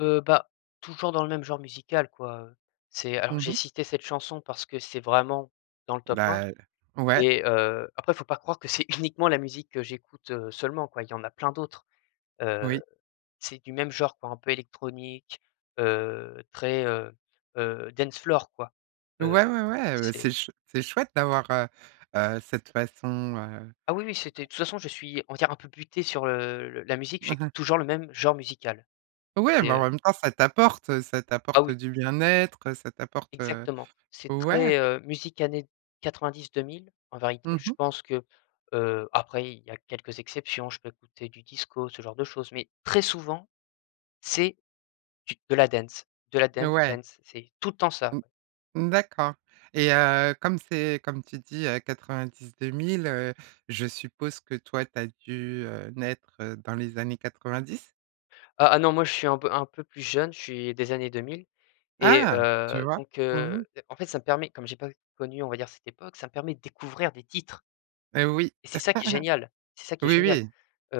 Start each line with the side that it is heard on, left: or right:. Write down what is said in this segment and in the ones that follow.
left: Heu, bah, toujours dans le même genre musical quoi, heu, c'est alors
right: Mmh
left: j'ai
right: mh.
left: cité cette chanson parce que c'est vraiment dans le top 1
right: Bah, heu ouais.
left: et heu, après il faut pas croire que c'est uniquement la musique que j'écoute, heu, seulement quoi il y en a plein d'autres. Heu,
right: Oui.
left: c'est du même genre quoi un peu électronique, heu, très, heu heu, dance floor quoi, heu,
right: Ouais, ouais, ouais, heu,
left: c'est
right: c'est ch c'est chouette d'avoir, heu heu, cette façon, heu
left: Ah oui, oui, c'était de toute façon je suis on va dire un peu «buté» sur, heu, le la musique
right: Mmh
left: j'ai
right: mh.
left: toujours le même genre musical
right: Ouais,
left: et
right: mais en
left: heu
right: même temps ça t'apporte, heu, ça
left: Ah
right: t'apporte
left: oui.
right: du bien-être, heu, ça t'apporte, heu
left: Exactement, c'est
right: ouais.
left: très, heu, musique années 90-2000 en vérité.
right: Mmh
left: Je
right: mh.
left: pense que heu, après il y a quelques exceptions, je peux écouter du disco, ce genre de choses, mais très souvent c'est, du de la dance, de la dance,
right: Ouais.
left: dance. C'est tout le temps ça.
right: Mmh, mmh d'accord et heu, comme c'est, comme tu dis, heu, 90-2000, heu, je suppose que toi, tu as dû, heu, naître dans les années 90?
left: Ah ah, non, moi je suis un peu un peu plus jeune. Je suis des années 2000 et
right: Ah! Tu
left: heu,
right: vois?
left: donc
right: Mmh
left: heu,
right: mh.
left: en fait ça me permet comme j'ai pas u connu on va dire cette époque, ça me permet de découvrir des titres
right: Heu, oui.
left: et c'est ça qui est génial! C'est ça qui est
right: Oui,
left: génial,
right: oui,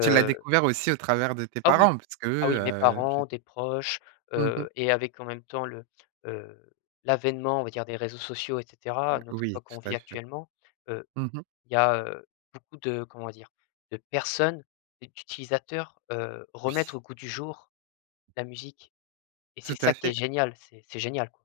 right: tu l'as découvert aussi au travers de tes
left: Ah oui,
right: parents
left: ah
right: puisqu'eux,
left: oui, mes
right: heu, je
left: parents, des proches,
right: Mmh mh.
left: heu et avec en même temps, le, heu, l'avènement on va dire des réseaux sociaux et cetera, à
right: Heu,
left: notre
right: oui
left: époque qu'on
right: tout
left: vit
right: à fait.
left: actuellement, heu,
right: Mmh mh.
left: il y a, heu, beaucoup de comment dire? De personnes et d'utilisateurs, heu, remettre
right: Oui.
left: au goût du jour la musique et c'est
right: Tout
left: ça
right: à
left: qui est
right: fait.
left: génial! C'est c'est génial.